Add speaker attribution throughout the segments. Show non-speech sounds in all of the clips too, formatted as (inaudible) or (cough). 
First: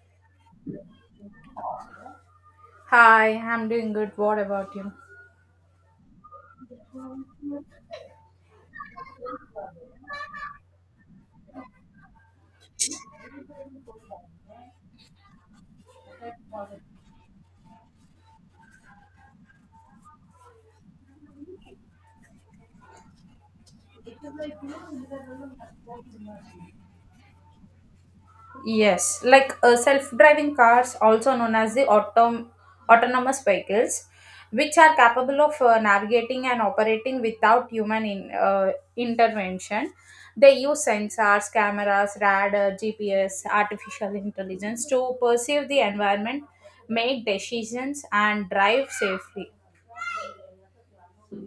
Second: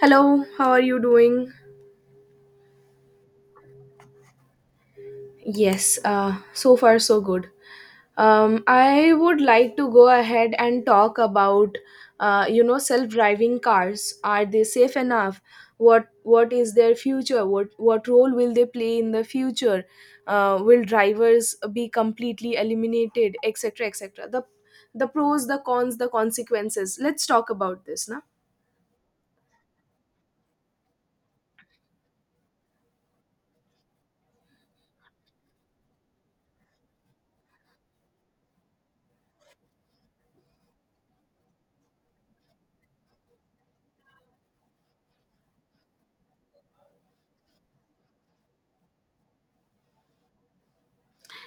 Speaker 1: Hello, how are you doing?
Speaker 2: Hi, I'm doing good. What about you?
Speaker 1: Yes, so far so good. I would like to go ahead and talk about, self-driving cars. Are they safe enough? What is their future? What role will they play in the future? Will drivers be completely eliminated, etc., etc. The pros, the cons, the consequences. Let's talk about this now.
Speaker 2: Self-driving cars, also known as the autonomous vehicles, which are capable of navigating and operating without intervention. They use sensors, cameras, radar, GPS, artificial intelligence to perceive the environment, make decisions, and drive safely.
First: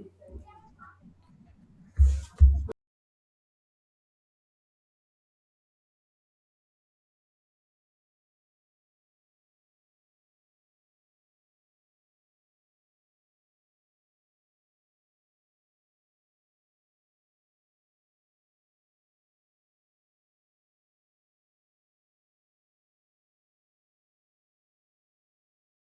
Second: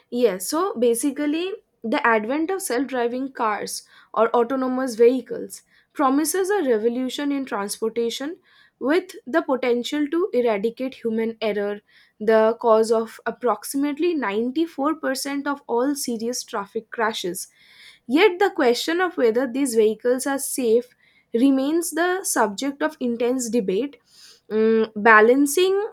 Speaker 1: Yes, so basically, the advent of self driving cars or autonomous vehicles promises a revolution in transportation, with the potential to eradicate human error, the cause of approximately 94% of all serious traffic crashes. Yet, the question of whether these vehicles are safe remains the subject of intense debate, balancing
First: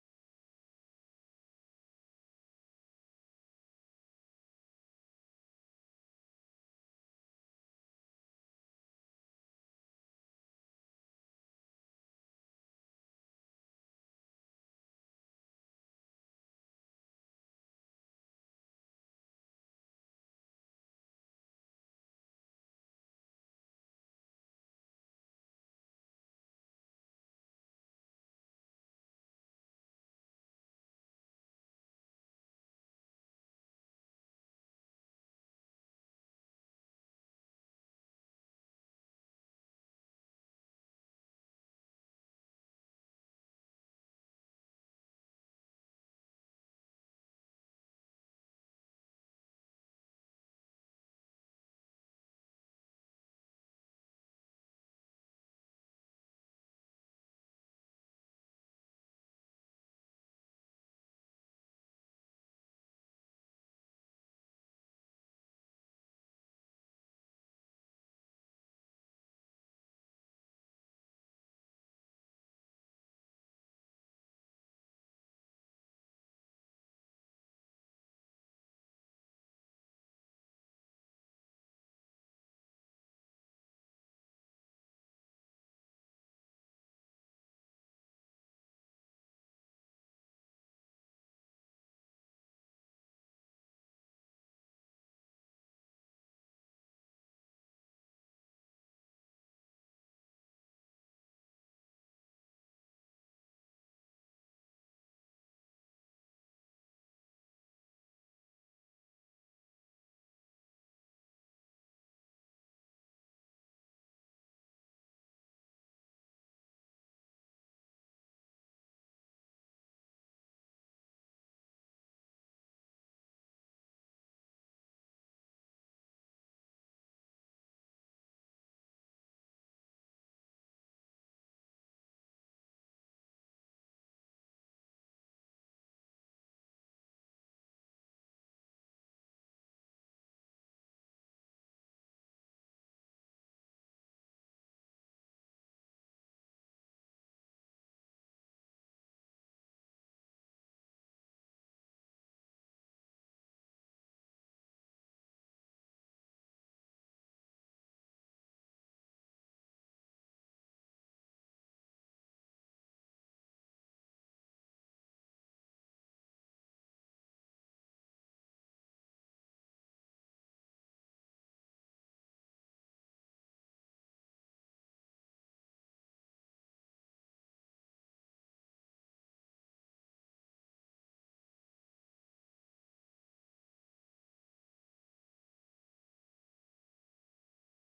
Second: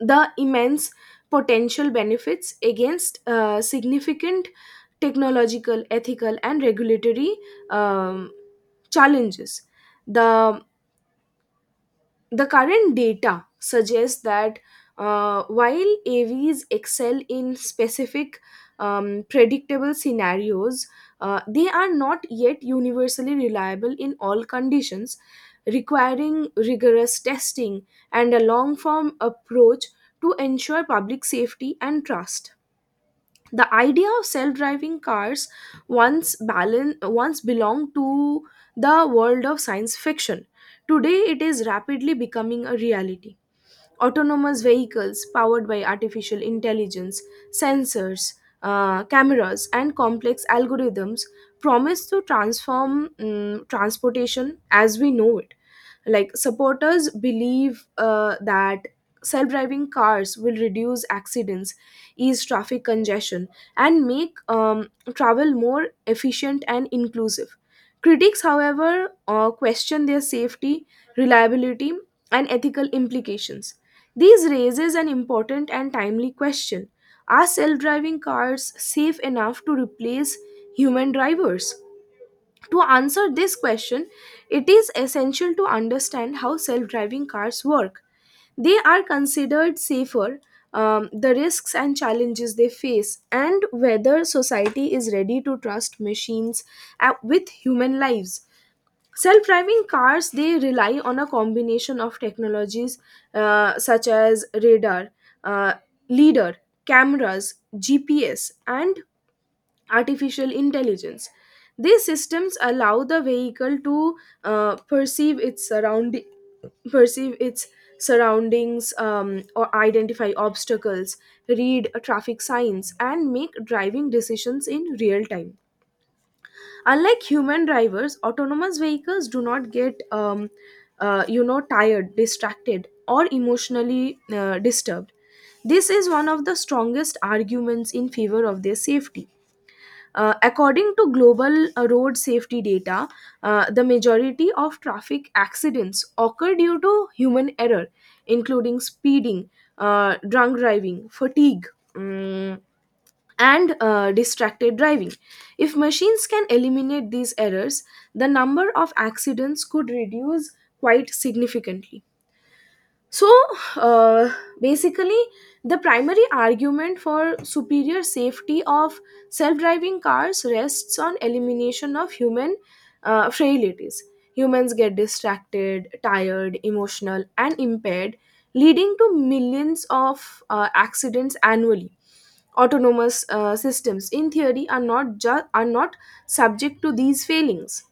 Speaker 1: the immense potential benefits against significant technological, ethical, and regulatory um, challenges. The the current data suggests that, while AVs excel in specific, predictable scenarios, they are not yet universally reliable in all conditions, requiring rigorous testing and a long form approach to ensure public safety and trust. The idea of self-driving cars once belonged to the world of science fiction. Today it is rapidly becoming a reality. Autonomous vehicles powered by artificial intelligence, sensors, cameras, and complex algorithms promise to transform, transportation as we know it. Like, supporters believe that self-driving cars will reduce accidents, ease traffic congestion, and make, travel more efficient and inclusive. Critics, however, question their safety, reliability, and ethical implications. These raises an important and timely question: are self-driving cars safe enough to replace human drivers? To answer this question, it is essential to understand how self driving cars work, they are considered safer, the risks and challenges they face, and whether society is ready to trust machines with human lives. Self driving cars, they rely on a combination of technologies, such as radar, uh, LIDAR, cameras, GPS, and artificial intelligence. These systems allow the vehicle to uh, perceive its surrounding, perceive its surroundings, or identify obstacles, read traffic signs, and make driving decisions in real time. Unlike human drivers, autonomous vehicles do not get tired, distracted, or emotionally disturbed. This is one of the strongest arguments in favor of their safety. According to global road safety data, the majority of traffic accidents occur due to human error, including speeding, drunk driving, fatigue, mm, and distracted driving. If machines can eliminate these errors, the number of accidents could reduce quite significantly. So, uh, basically, the primary argument for superior safety of self-driving cars rests on elimination of human frailties. Humans get distracted, tired, emotional, and impaired, leading to millions of accidents annually. Autonomous systems, in theory, are not subject to these failings,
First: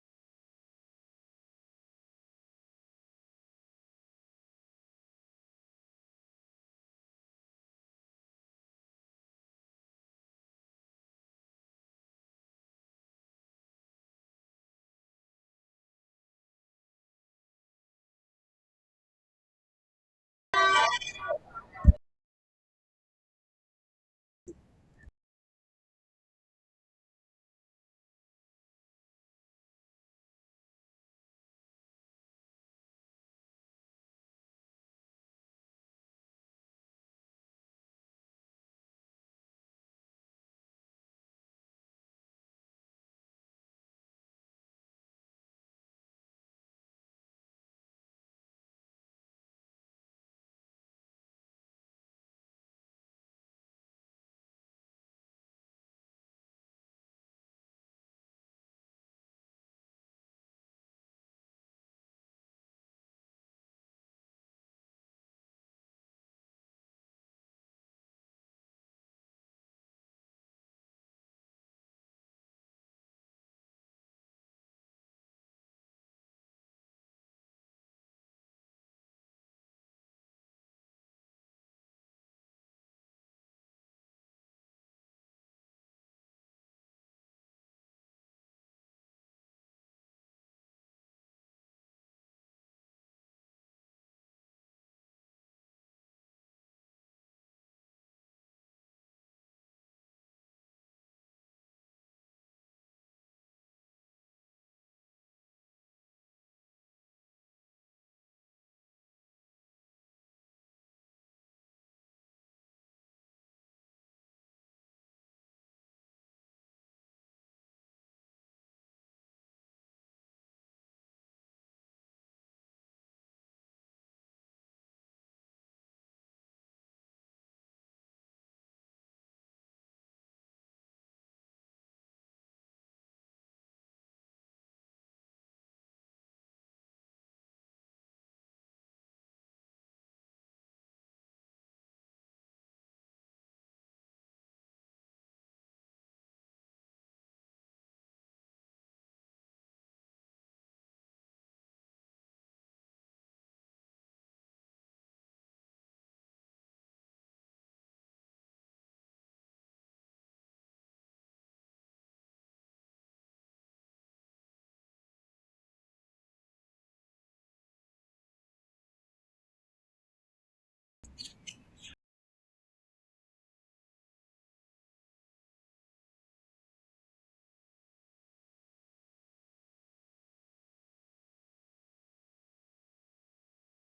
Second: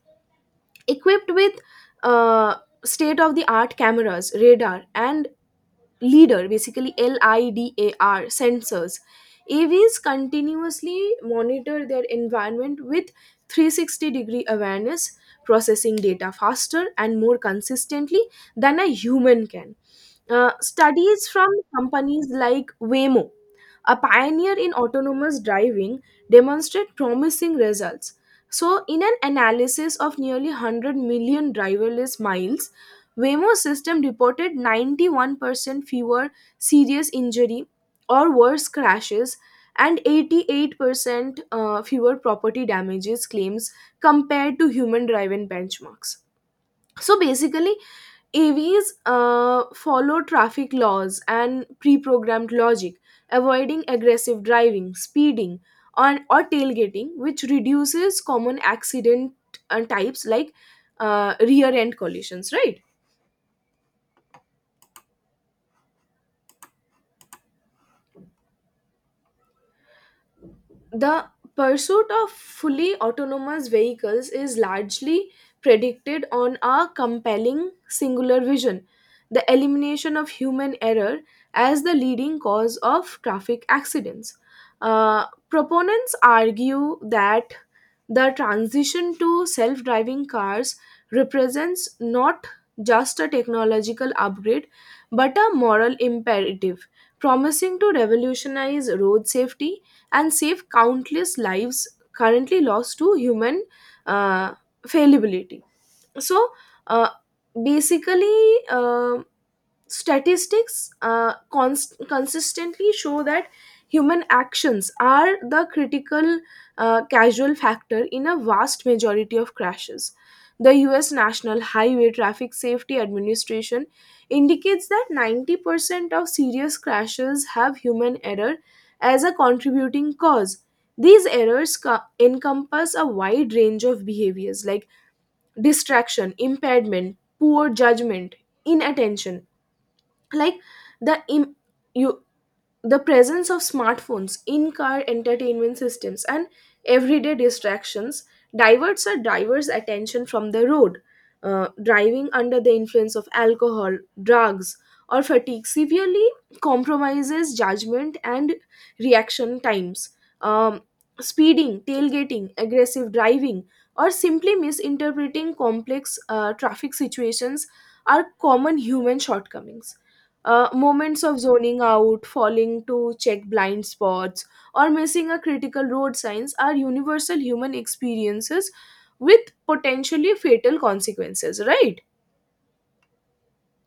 Speaker 1: equipped with uh, state of the art cameras, radar, and LIDAR, basically LIDAR sensors. AVs continuously monitor their environment with 360 degree awareness, processing data faster and more consistently than a human can. Studies from companies like Waymo, a pioneer in autonomous driving, demonstrated promising results. So, in an analysis of nearly 100 million driverless miles, Waymo system reported 91% fewer serious injury or worse crashes, and 88% fewer property damages claims compared to human driven benchmarks. So basically, AVs follow traffic laws and pre programmed logic, avoiding aggressive driving, speeding, on, or tailgating, which reduces common accident types, like rear end collisions, right? The pursuit of fully autonomous vehicles is largely predicated on a compelling singular vision: the elimination of human error as the leading cause of traffic accidents. Uh, Proponents argue that the transition to self-driving cars represents not just a technological upgrade but a moral imperative, promising to revolutionize road safety and save countless lives currently lost to human uh, fallibility. So, uh, basically, statistics consistently show that human actions are the critical casual factor in a vast majority of crashes. The US National Highway Traffic Safety Administration indicates that 90% of serious crashes have human error as a contributing cause. These errors encompass a wide range of behaviors, like distraction, impairment, poor judgment, inattention. Like, the im- you the presence of smartphones, in-car entertainment systems, and everyday distractions diverts attention from the road. Driving under the influence of alcohol, drugs, or fatigue severely compromises judgment and reaction times. Um, Speeding, tailgating, aggressive driving, or simply misinterpreting complex traffic situations are common human shortcomings. Moments of zoning out, falling to check blind spots, or missing a critical road signs are universal human experiences with potentially fatal consequences, right?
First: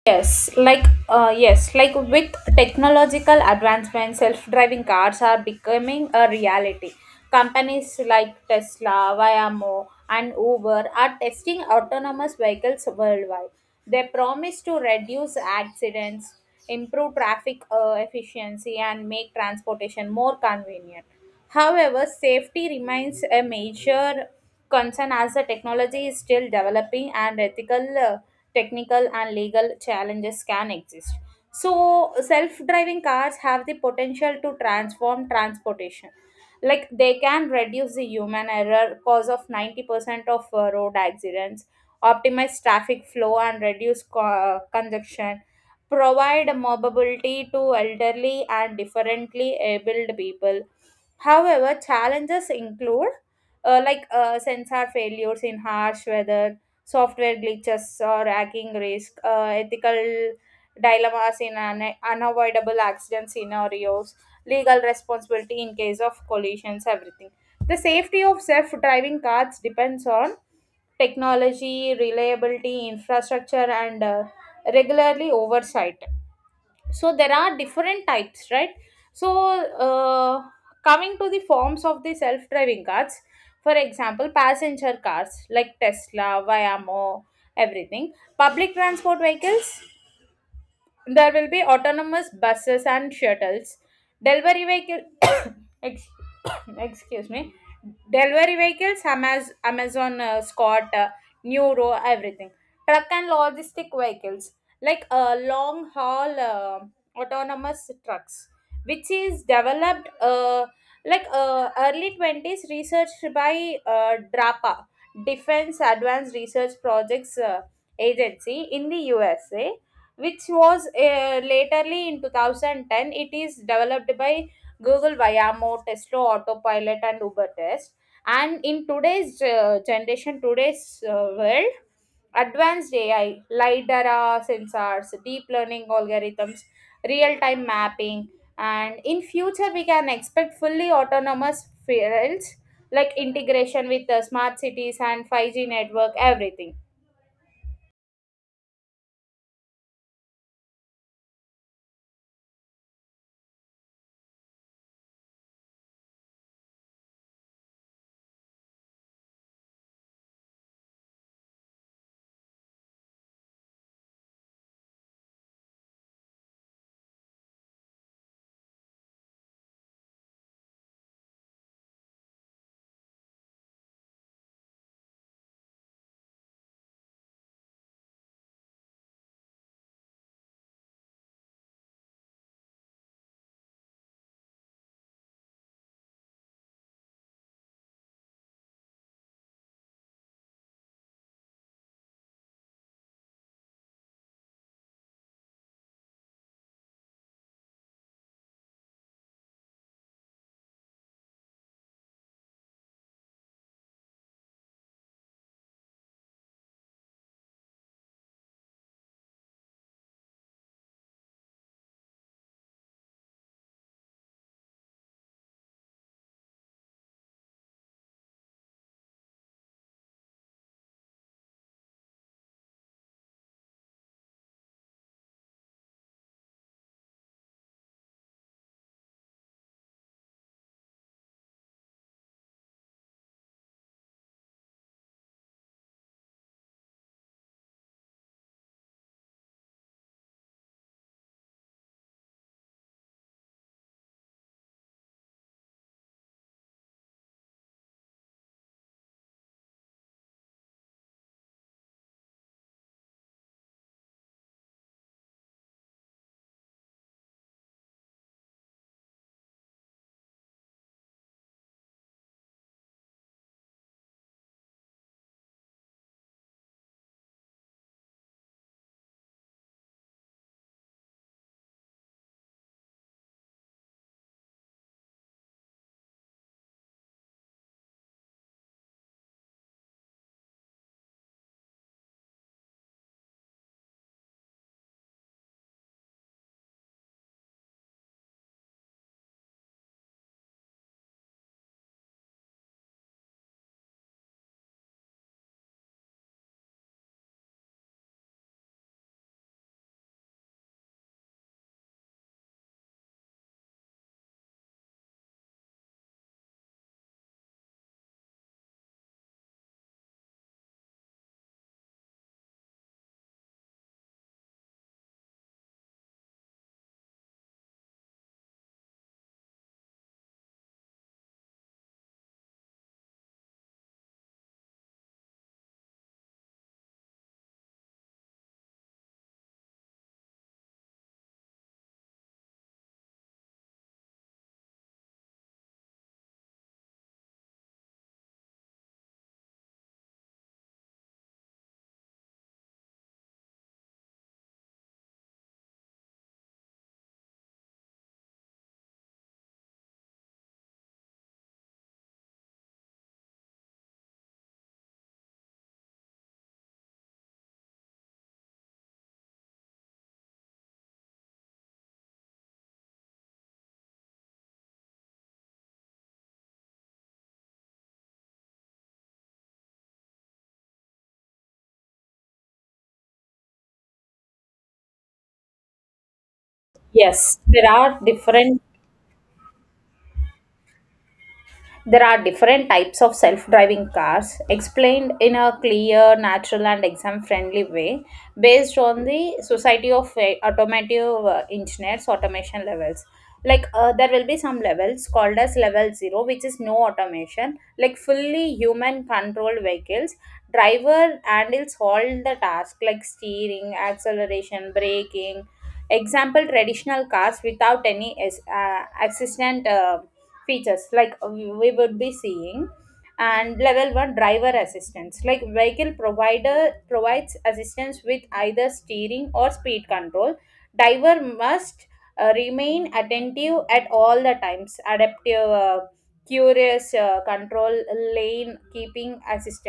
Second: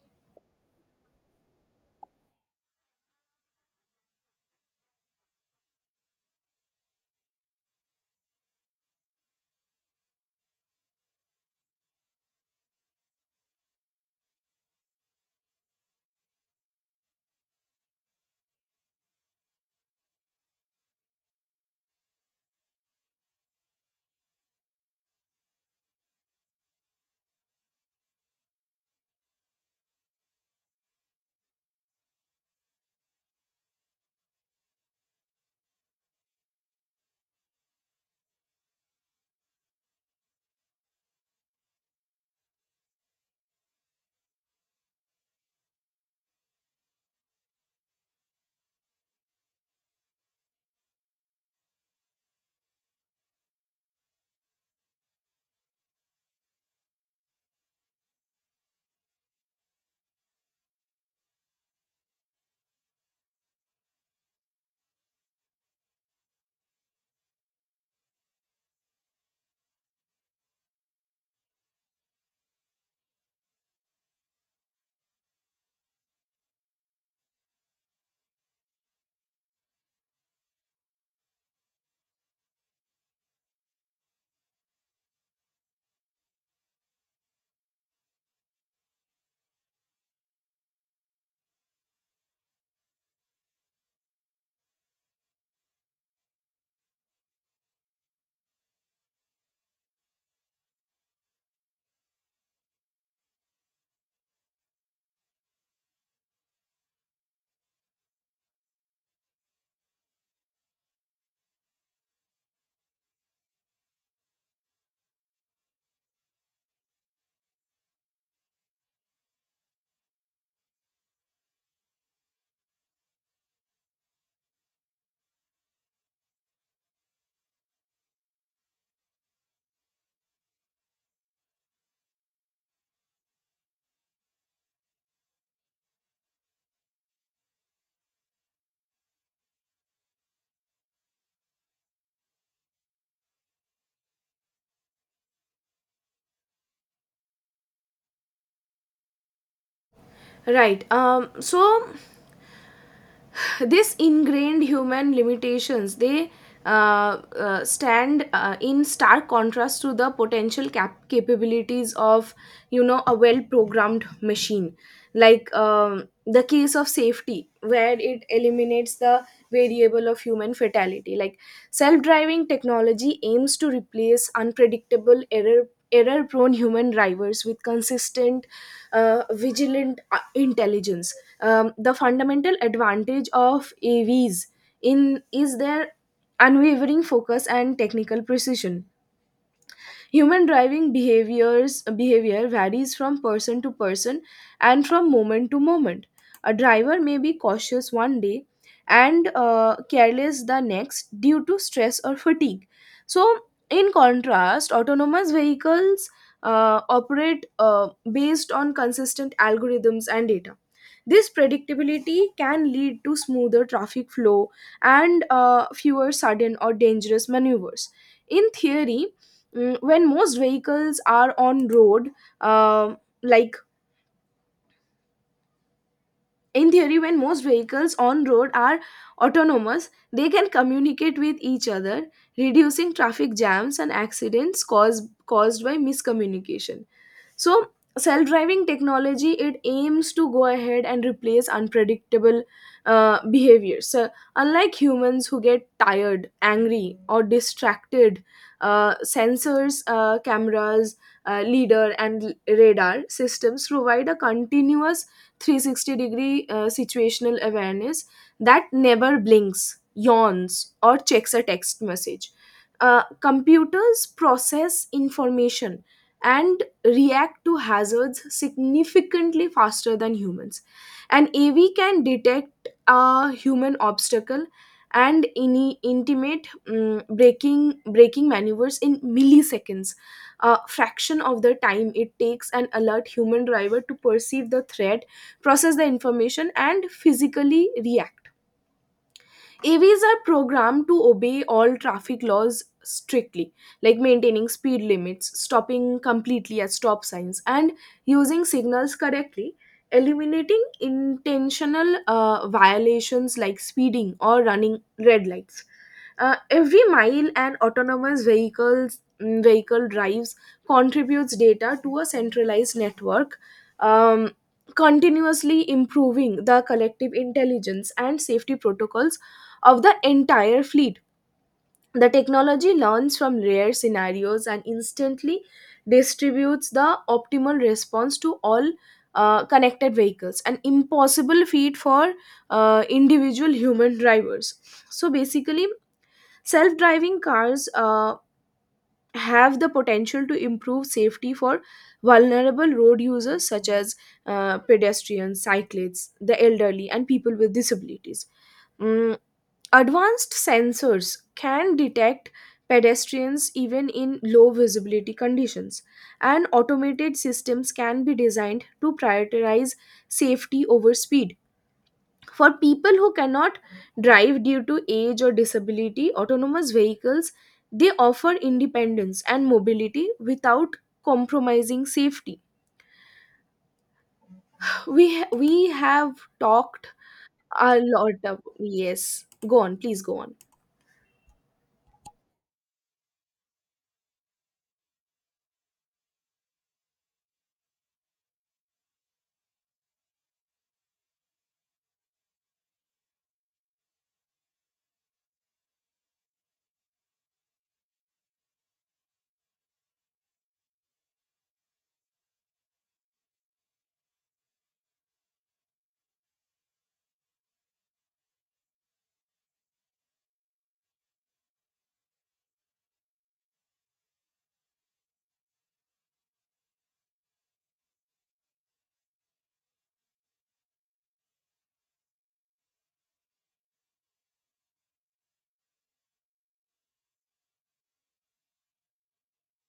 Speaker 2: Yes, like with technological advancement, self-driving cars are becoming a reality. Companies like Tesla, Waymo, and Uber are testing autonomous vehicles worldwide. They promise to reduce accidents, improve traffic efficiency, and make transportation more convenient. However, safety remains a major concern as the technology is still developing and technical, and legal challenges can exist. So, self driving cars have the potential to transform transportation. Like, they can reduce the human error cause of 90% of road accidents, optimize traffic flow, and reduce congestion, provide mobility to elderly and differently abled people. However, challenges include sensor failures in harsh weather, software glitches or hacking risk, ethical dilemmas in unavoidable accident scenarios, legal responsibility in case of collisions, everything. The safety of self driving cars depends on technology, reliability, infrastructure, and regularly oversight. So there are different types, right? So uh, coming to the forms of the self driving cars, for example, passenger cars like Tesla, Waymo, everything. Public transport vehicles, there will be autonomous buses and shuttles. Delivery vehicle, (coughs) ex- (coughs) excuse me, delivery vehicles, Amazon, Scott, Neuro, everything. Truck and logistic vehicles, like long haul autonomous trucks, which is developed early 20s, researched by DRAPA, Defense Advanced Research Projects Agency in the USA, which was laterly in 2010 it is developed by Google, Waymo, Tesla autopilot, and Uber test. And in today's world, advanced AI, lidar sensors, deep learning algorithms, real time mapping. And in future we can expect fully autonomous fields, like integration with the smart cities and 5G network, everything.
Speaker 1: Right. So this ingrained human limitations, they stand in stark contrast to the potential capabilities of, a well programmed machine. Like, the case of safety where it eliminates the variable of human fatality. Like, self driving technology aims to replace unpredictable error prone human drivers with consistent, vigilant intelligence. The fundamental advantage of AVs in is their unwavering focus and technical precision. Human driving behavior varies from person to person and from moment to moment. A driver may be cautious one day and careless the next due to stress or fatigue. So, in contrast, autonomous vehicles operate based on consistent algorithms and data. This predictability can lead to smoother traffic flow and fewer sudden or dangerous maneuvers. In theory, mm, when most vehicles are on road, uh, like in theory, when most vehicles on road are autonomous, they can communicate with each other, reducing traffic jams and accidents caused by miscommunication. So self-driving technology, it aims to go ahead and replace unpredictable behaviors. So unlike humans, who get tired, angry, or distracted, sensors, cameras, leader, and radar systems provide a continuous 360 degree situational awareness that never blinks, yawns, or checks a text message. Computers process information and react to hazards significantly faster than humans. An AV can detect a human obstacle and any intimate, braking maneuvers in milliseconds, a fraction of the time it takes an alert human driver to perceive the threat, process the information, and physically react. AVs are programmed to obey all traffic laws strictly, like maintaining speed limits, stopping completely at stop signs, and using signals correctly, eliminating intentional violations like speeding or running red lights. Every mile an autonomous vehicle drives contributes data to a centralized network. Um, Continuously improving the collective intelligence and safety protocols of the entire fleet, the technology learns from rare scenarios and instantly distributes the optimal response to all connected vehicles, an impossible feat for individual human drivers. So basically, self driving cars have the potential to improve safety for vulnerable road users such as pedestrians, cyclists, the elderly, and people with disabilities. Mm, Advanced sensors can detect pedestrians even in low visibility conditions, and automated systems can be designed to prioritize safety over speed. For people who cannot drive due to age or disability, autonomous vehicles, they offer independence and mobility without compromising safety. We have talked
Speaker 2: yes there
Speaker 1: a
Speaker 2: are
Speaker 1: lot of
Speaker 2: different
Speaker 1: yes. Go on, please go on.
Speaker 2: There are different types of self driving cars explained in a clear, natural, and exam friendly way, based on the Society of Automotive Engineers automation levels. Like, there will be some levels called as level 0, which is no automation, like fully human controlled vehicles. Driver handles all the tasks like steering, acceleration, braking. Example: traditional cars without any assistant. Features like we would be seeing. And level 1, driver assistance, like vehicle provider provides assistance with either steering or speed control. Driver must remain attentive at all the times. Adaptive curious control, lane keeping assist,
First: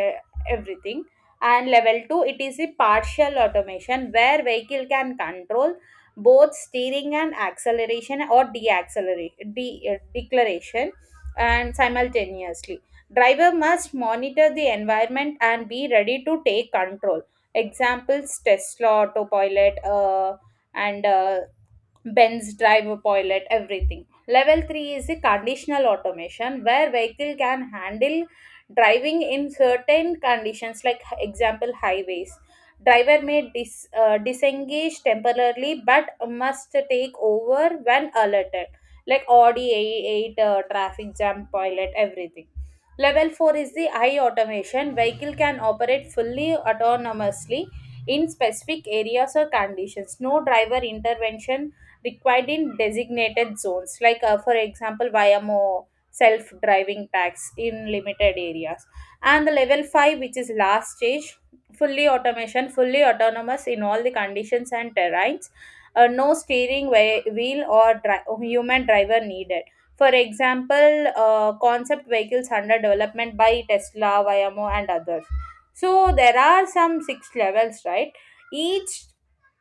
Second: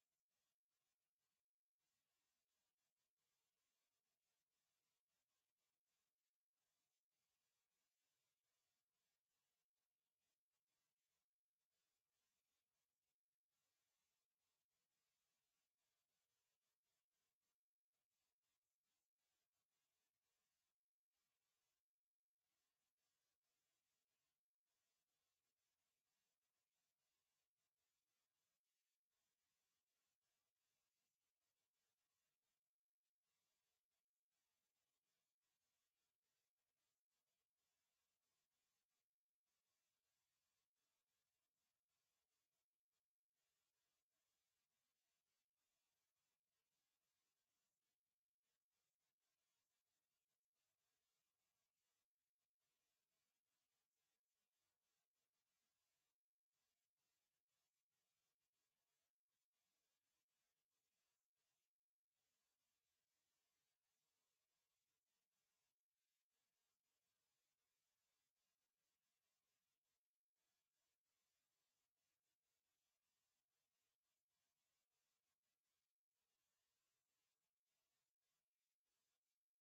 Speaker 2: everything. And level 2, it is a partial automation, where vehicle can control both steering and acceleration, or deaccelerate, declaration, and simultaneously driver must monitor the environment and be ready to take control. Examples, Tesla autopilot and bends, driver pilot, everything. Level 3 is the conditional automation, where vehicle can handle driving in certain conditions, like example highways. Driver may disengage temporarily, but must take over when alerted, like Audi 8 traffic jam pilot, everything. Level 4 is the high automation. Vehicle can operate fully autonomously in specific areas or conditions. No driver intervention required in designated zones, like for example, Vayamo self-driving tax in limited areas. And the level five, which is last stage, fully automation, fully autonomous in all the conditions and terrains. No steering wheel or human driver needed. For example, concept vehicles under development by Tesla, Waymo, and others. So there are some six levels, right? Each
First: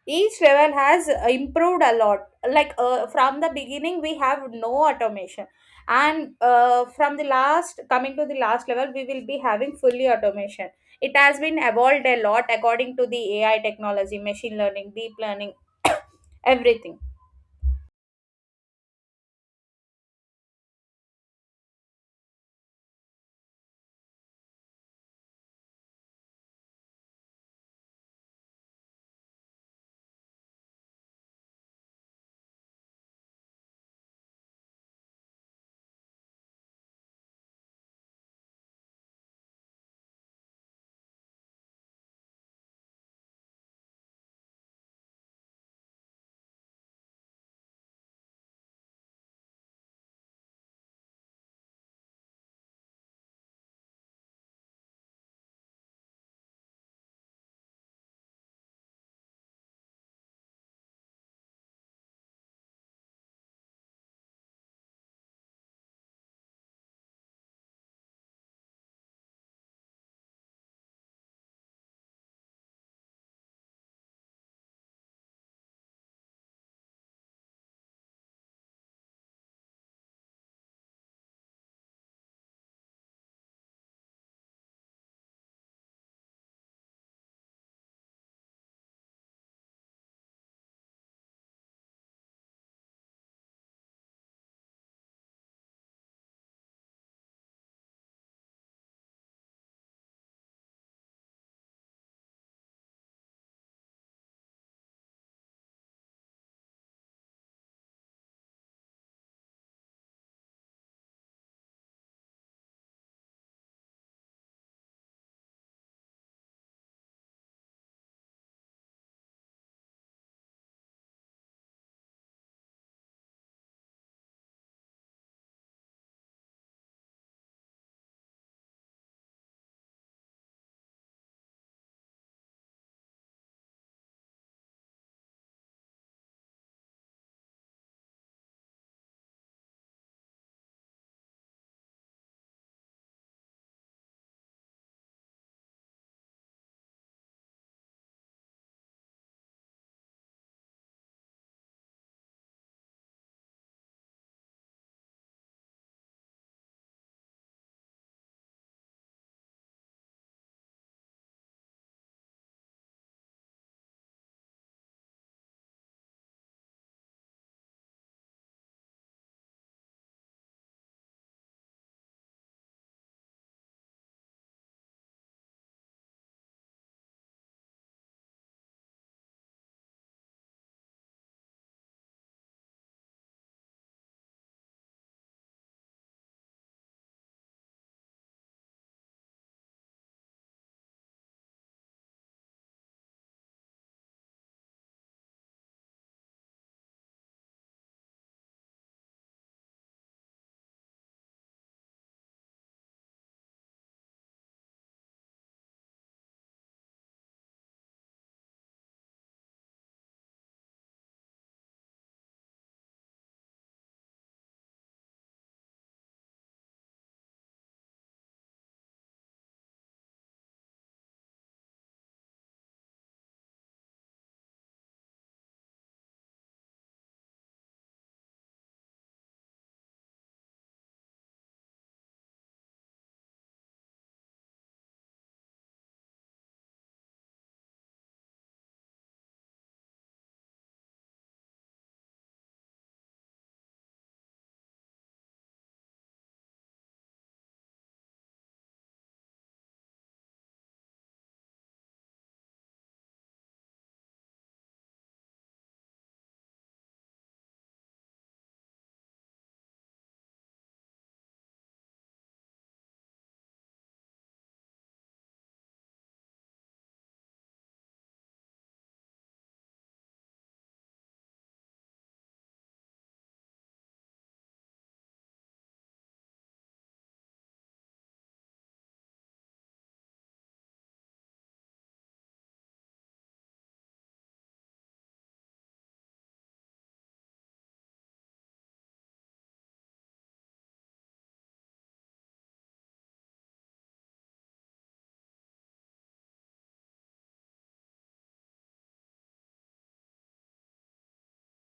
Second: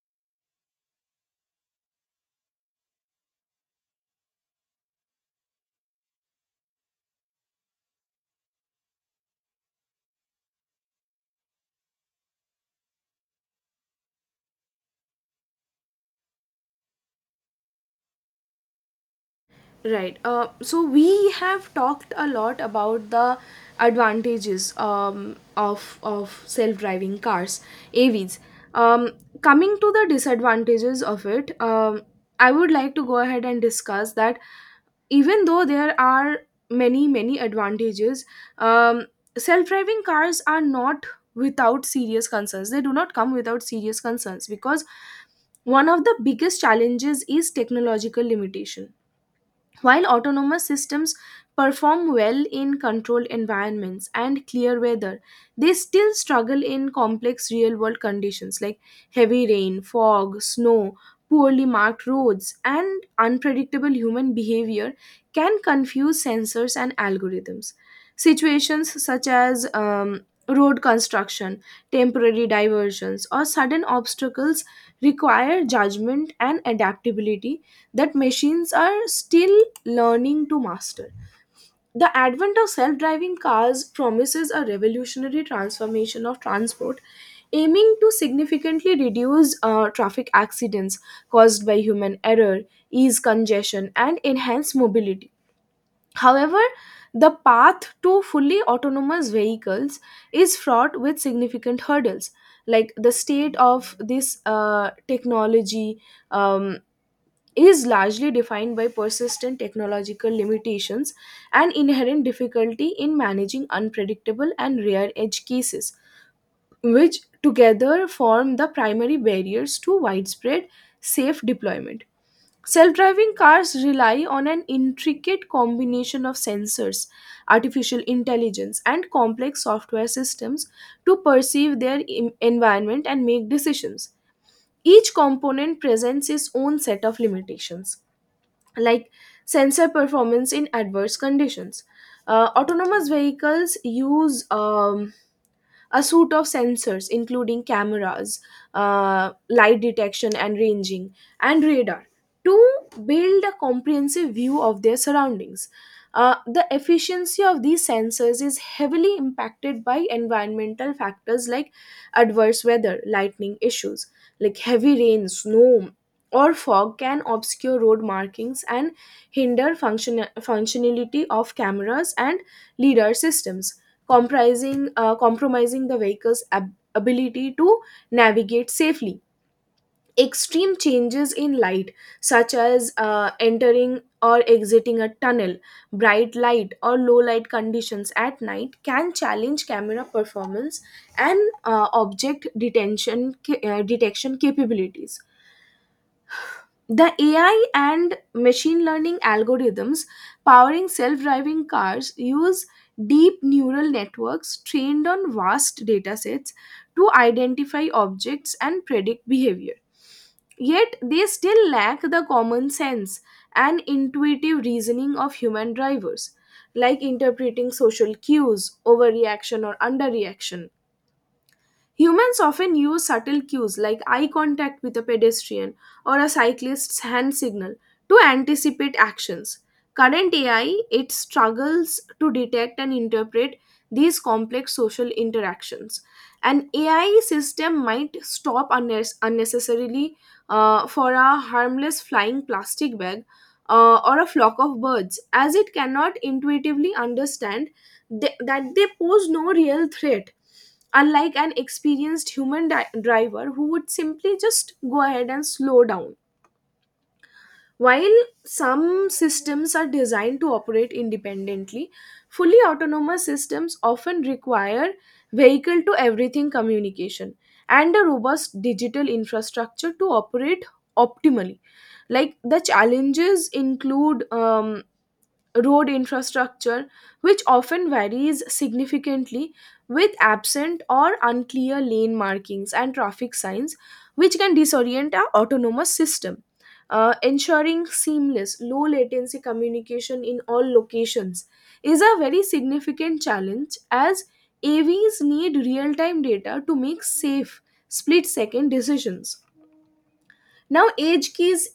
Speaker 2: each level has improved a lot. Like, from the beginning we have no automation, and from the last, coming to the last level, we will be having fully automation. It has been evolved a lot according to the AI technology, machine learning, deep learning, (coughs) everything.
Speaker 1: Right. So we have talked a lot about the advantages, of self-driving cars, A V's. Um, Coming to the disadvantages of it, I would like to go ahead and discuss that even though there are many many advantages, um, self-driving cars are not without serious concerns. They do not come without serious concerns, because one of the biggest challenges is technological limitation. While autonomous systems perform well in controlled environments and clear weather, they still struggle in complex real world conditions, like heavy rain, fog, snow, poorly marked roads, and unpredictable human behavior can confuse sensors and algorithms. Situations such as, road construction, temporary diversions, or sudden obstacles require judgment and adaptability that machines are still learning to master. The advent of self driving cars promises a revolutionary transformation of transport, aiming to significantly reduce traffic accidents caused by human error, ease congestion, and enhance mobility. However, the path to fully autonomous vehicles is fraught with significant hurdles. Like, the state of this technology um, is largely defined by persistent technological limitations and inherent difficulty in managing unpredictable and rare edge cases, which together form the primary barriers to widespread safe deployment. Self driving cars rely on an intricate combination of sensors, artificial intelligence, and complex software systems to perceive their environment and make decisions. Each component presents its own set of limitations, like sensor performance in adverse conditions. Autonomous vehicles use, a suite of sensors, including cameras, light detection and ranging, and radar, to build a comprehensive view of their surroundings. The efficiency of these sensors is heavily impacted by environmental factors like adverse weather, lightning issues, like heavy rain, snow, or fog can obscure road markings and hinder functionality of cameras and lidar systems comprising compromising the vehicle's ability to navigate safely. Extreme changes in light such as entering or exiting a tunnel, bright light or low light conditions at night can challenge camera performance and object detection capabilities. The AI and machine learning algorithms powering self driving cars use deep neural networks trained on vast datasets to identify objects and predict behavior. Yet they still lack the common sense and intuitive reasoning of human drivers, like interpreting social cues, overreaction or underreaction. Humans often use subtle cues like eye contact with a pedestrian or a cyclist's hand signal to anticipate actions. Current AI, it struggles to detect and interpret these complex social interactions. An AI system might stop unnecessarily for a harmless flying plastic bag or a flock of birds, as it cannot intuitively understand that they pose no real threat, unlike an experienced human driver who would simply just go ahead and slow down. While some systems are designed to operate independently, fully autonomous systems often require vehicle to everything communication and a robust digital infrastructure to operate optimally. Like the challenges include road infrastructure, which often varies significantly with absent or unclear lane markings and traffic signs, which can disorient our autonomous system. Ensuring seamless, low latency communication in all locations is a very significant challenge as AVs need real time data to make safe split second decisions. Now, edge case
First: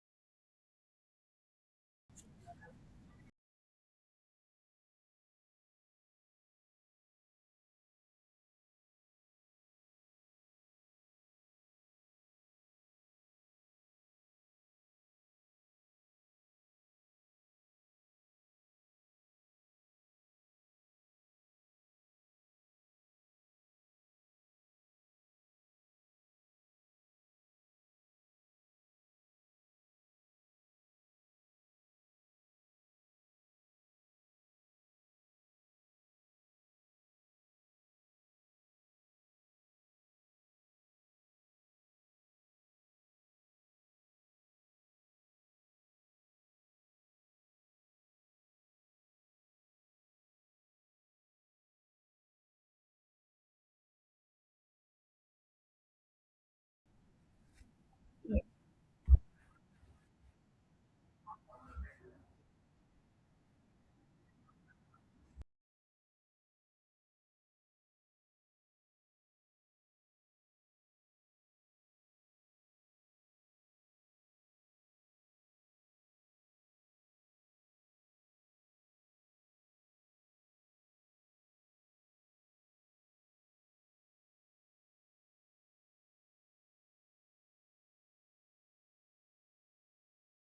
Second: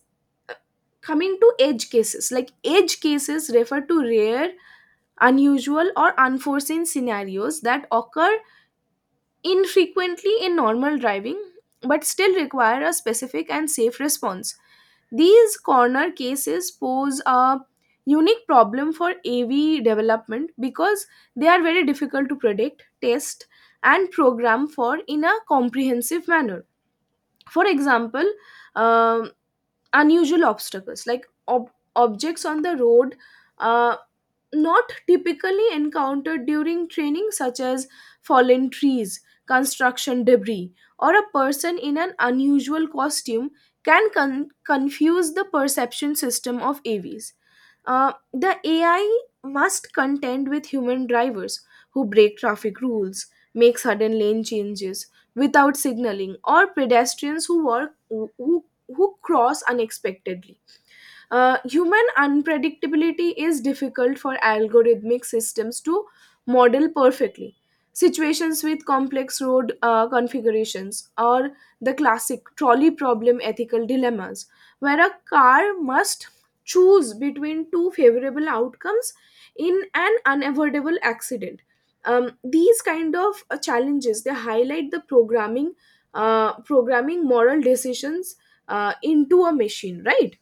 Speaker 1: coming to edge cases, like edge cases refer to rare, unusual or unforeseen scenarios that occur infrequently in normal driving, but still require a specific and safe response. These corner cases pose a unique problem for AV development because they are very difficult to predict, test, and program for in a comprehensive manner. For example, um, unusual obstacles like objects on the road, uh, not typically encountered during training, such as fallen trees, construction debris, or a person in an unusual costume, can confuse the perception system of avs. The AI must contend with human drivers who break traffic rules, make sudden lane changes without signaling, or pedestrians who walk who cross unexpectedly. Human unpredictability is difficult for algorithmic systems to model perfectly. Situations with complex road configurations or the classic trolley problem ethical dilemmas, where a car must choose between two favorable outcomes in an unavoidable accident. These kind of challenges, they highlight the programming moral decisions into a machine, right?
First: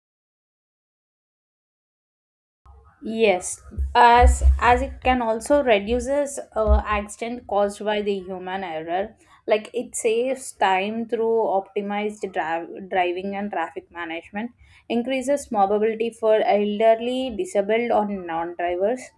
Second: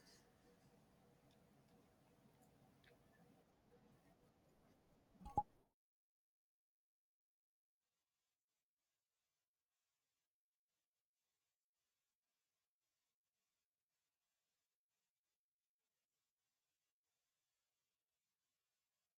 Speaker 2: Yes, as it can also reduces accident caused by the human error. Like, it saves time through optimized driving and traffic management, increases mobility for elderly, disabled, or non-drivers.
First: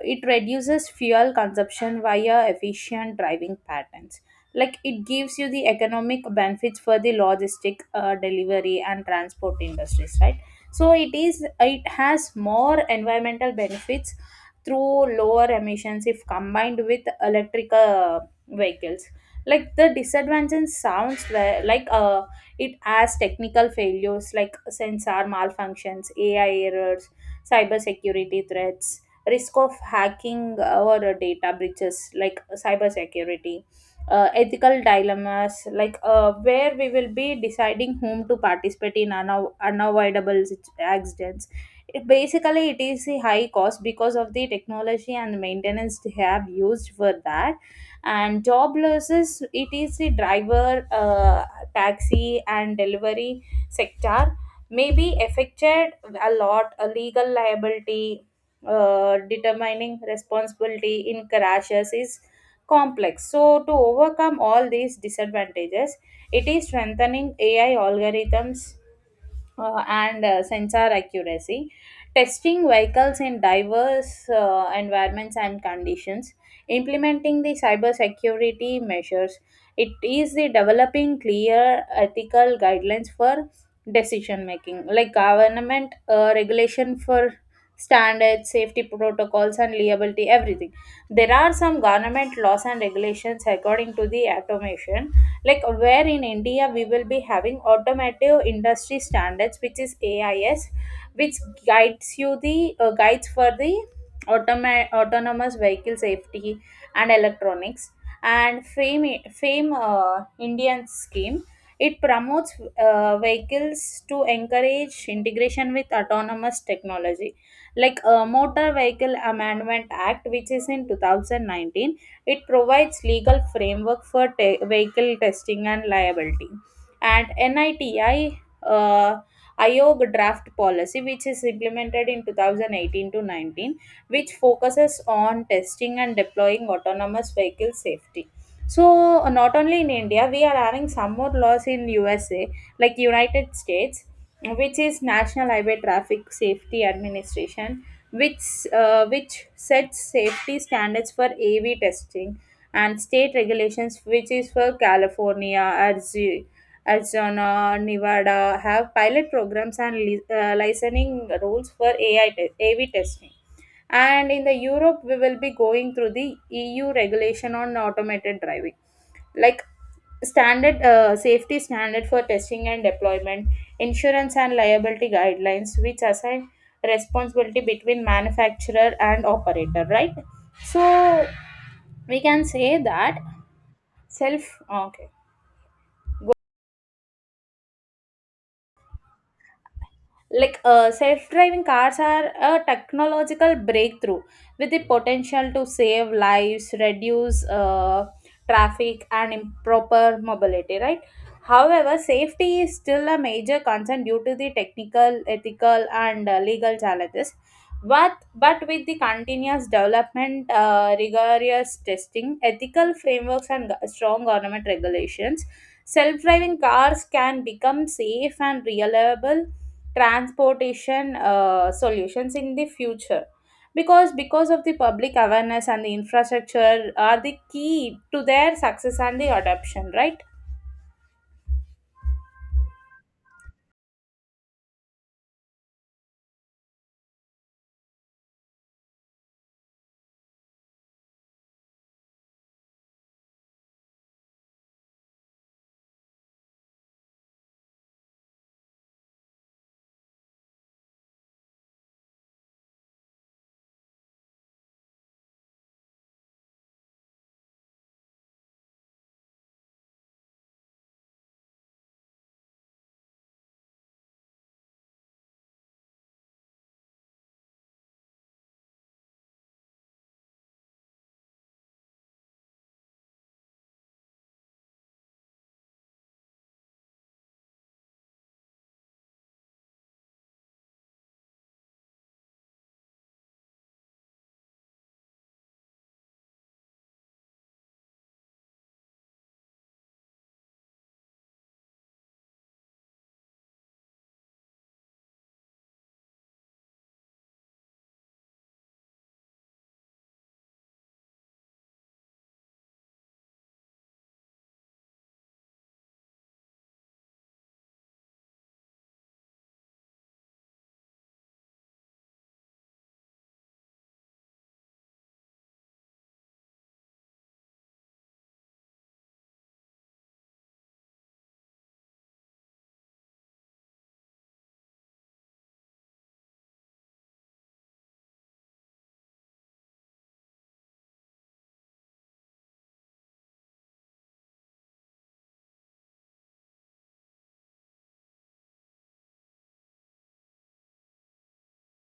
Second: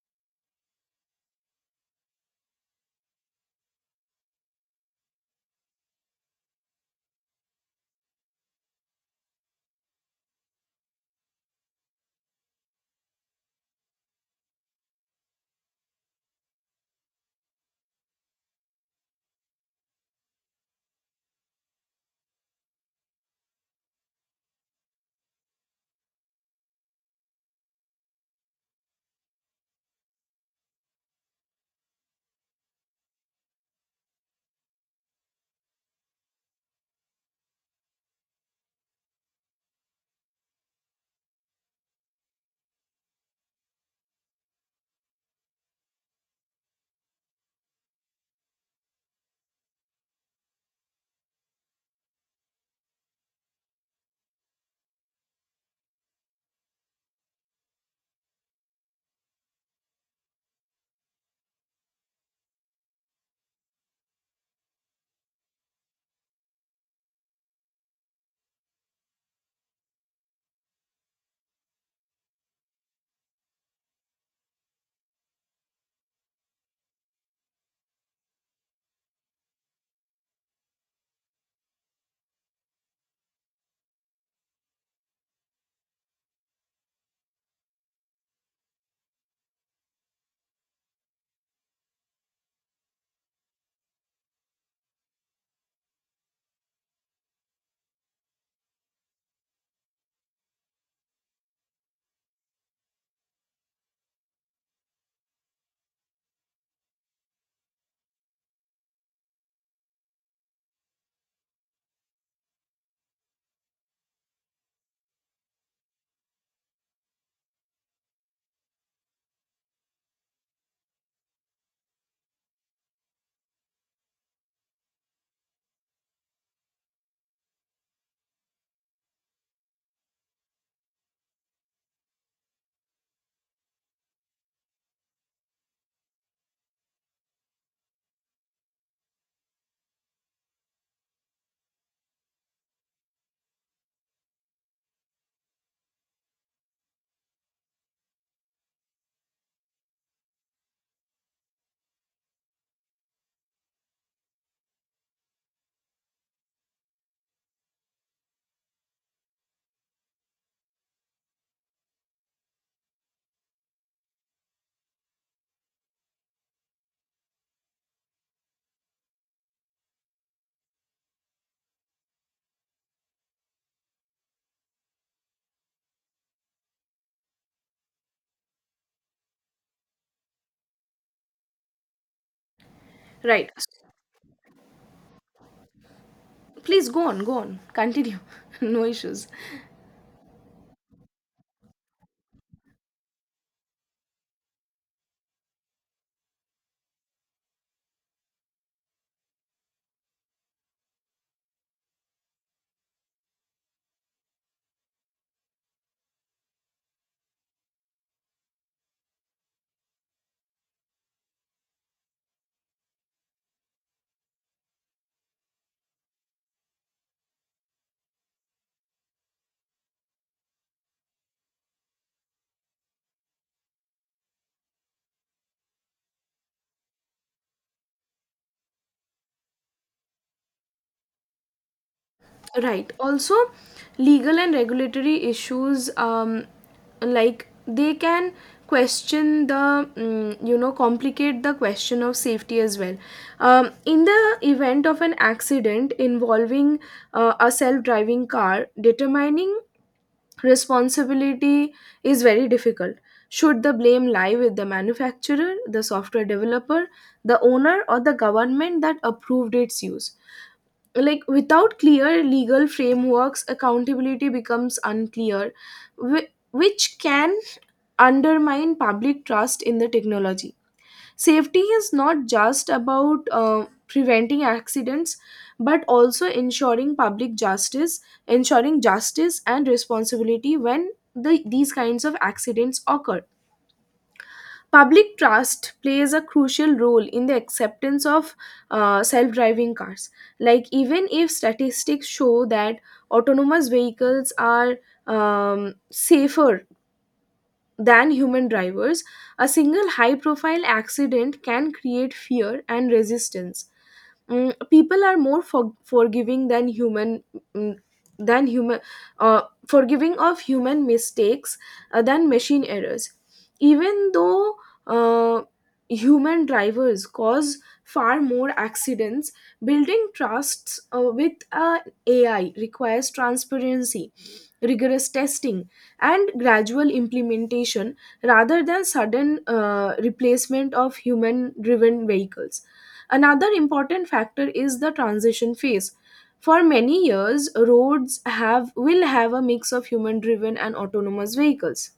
Speaker 2: It reduces fuel consumption via efficient driving patterns. Like, it gives you the economic benefits for the logistic delivery and transport industries, right? So it is, it has more environmental benefits through lower emissions if combined with electrical vehicles. Like, the disadvantage sounds like it has technical failures like sensor malfunctions, AI errors, cyber security threats, risk of hacking or data breaches, like cyber security, ethical dilemmas, where we will be deciding whom to participate in unavoidable accidents. It, basically, it is a high cost because of the technology and maintenance they have used for that. And job losses, it is the driver, taxi and delivery sector may be affected a lot. A legal liability, determining responsibility in crashes is complex. So, to overcome all these disadvantages, it is strengthening AI algorithms and sensor accuracy, testing vehicles in diverse environments and conditions, implementing the cybersecurity measures. It is the developing clear ethical guidelines for decision making, like government regulation for standards, safety protocols, and liability, everything. There are some government laws and regulations according to the automation. Like, where in India we will be having automotive industry standards, which is AIS, which guides you the guides for the automa- autonomous vehicle safety and electronics. And fame Indian scheme, it promotes vehicles to encourage integration with autonomous technology. Like Motor Vehicle Amendment Act, which is in 2019, it provides legal framework for vehicle testing and liability. And NITI uh, IOG draft policy, which is implemented in 2018 to 19, which focuses on testing and deploying autonomous vehicle safety. So, not only in India, we are having some more laws in USA, like United States, which is National Highway Traffic Safety Administration, which sets safety standards for AV testing. And state regulations, which is for California, Arizona, Nevada, have pilot programs and licensing rules for AV testing. And in the Europe we will be going through the EU regulation on automated driving, like standard safety standard for testing and deployment, insurance and liability guidelines, which assign responsibility between manufacturer and operator, right? so we can say that
Speaker 1: Right.
Speaker 2: self okay.
Speaker 1: Please go on, go on, continue. (laughs) No issues.
Speaker 2: Like self-driving cars are a technological breakthrough with the potential to save lives, reduce traffic and improper mobility, right? However, safety is still a major concern due to the technical, ethical, and legal challenges. But with the continuous development, rigorous testing, ethical frameworks, and strong government regulations, self-driving cars can become safe and reliable transportation solutions in the future. Because of the public awareness and the infrastructure are the key to their success and the adoption, right?
Speaker 1: Right. Also, legal and regulatory issues, like they can question the, complicate the question of safety as well. In the event of an accident involving a self driving car, determining responsibility is very difficult. Should the blame lie with the manufacturer, the software developer, the owner, or the government that approved its use? Like, without clear legal frameworks, accountability becomes unclear, which can undermine public trust in the technology. Safety is not just about preventing accidents, but also ensuring public justice, ensuring justice and responsibility when these kinds of accidents occur. Public trust plays a crucial role in the acceptance of self-driving cars. Like even if statistics show that autonomous vehicles are safer than human drivers, a single high profile accident can create fear and resistance. People are more forgiving than human mm, than human uh, forgiving of human mistakes than machine errors, even though uh, human drivers cause far more accidents. Building trusts with ai requires transparency, rigorous testing, and gradual implementation rather than sudden replacement of human driven vehicles. Another important factor is the transition phase. For many years, roads have will have a mix of human driven and autonomous vehicles.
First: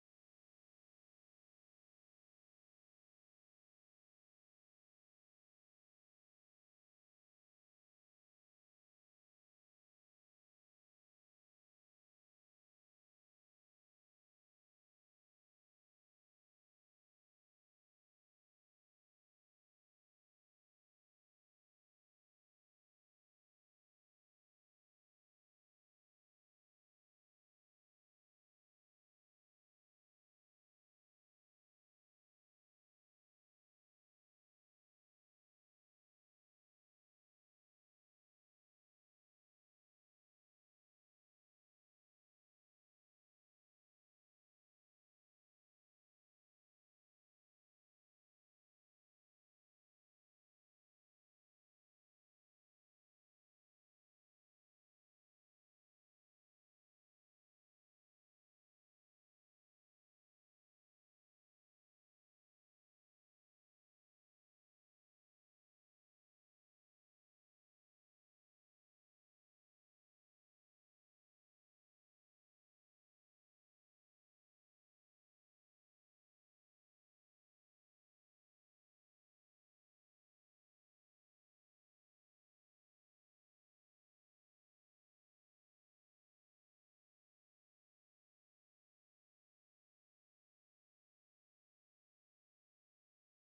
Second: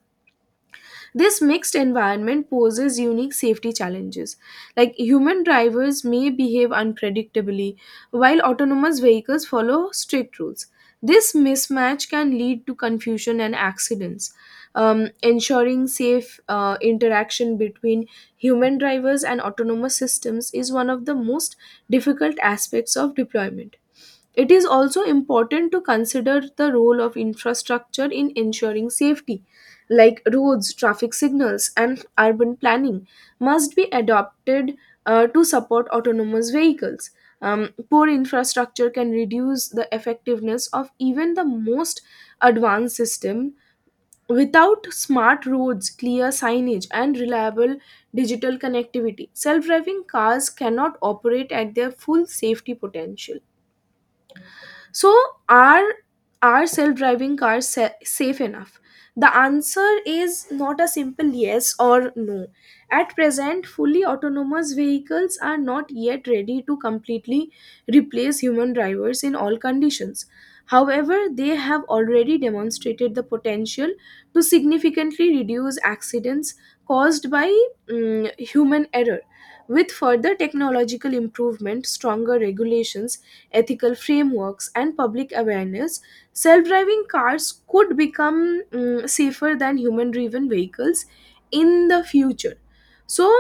Speaker 1: This mixed environment poses unique safety challenges. Like human drivers may behave unpredictably, while autonomous vehicles follow strict rules. This mismatch can lead to confusion and accidents. Ensuring safe interaction between human drivers and autonomous systems is one of the most difficult aspects of deployment. It is also important to consider the role of infrastructure in ensuring safety, like roads, traffic signals, and urban planning, must be adopted to support autonomous vehicles. Poor infrastructure can reduce the effectiveness of even the most advanced system. Without smart roads, clear signage, and reliable digital connectivity, self driving cars cannot operate at their full safety potential. So, are are self-driving cars safe enough? The answer is not a simple yes or no. At present, fully autonomous vehicles are not yet ready to completely replace human drivers in all conditions. However, they have already demonstrated the potential to significantly reduce accidents caused by human error. With further technological improvement, stronger regulations, ethical frameworks, and public awareness, self driving cars could become, safer than human driven vehicles in the future. So,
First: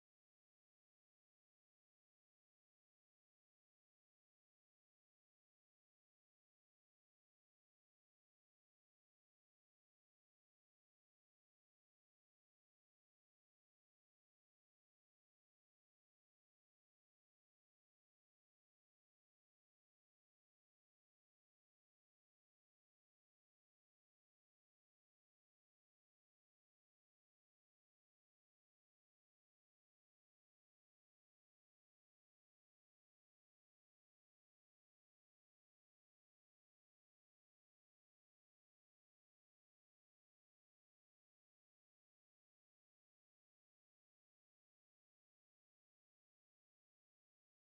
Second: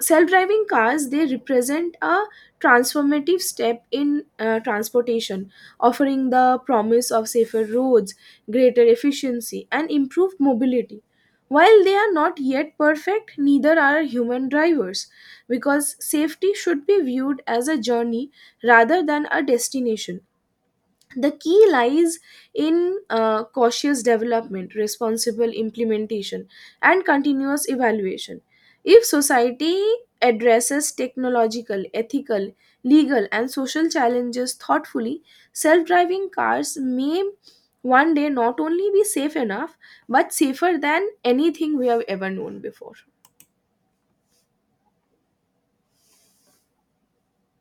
Speaker 1: self driving cars, they represent a transformative step in transportation, offering the promise of safer roads, greater efficiency, and improved mobility. While they are not yet perfect, neither are human drivers, because safety should be viewed as a journey rather than a destination. The key lies in cautious development, responsible implementation, and continuous evaluation. If society addresses technological, ethical, legal, and social challenges thoughtfully, self driving cars may one day not only be safe enough but safer than anything we have ever known before.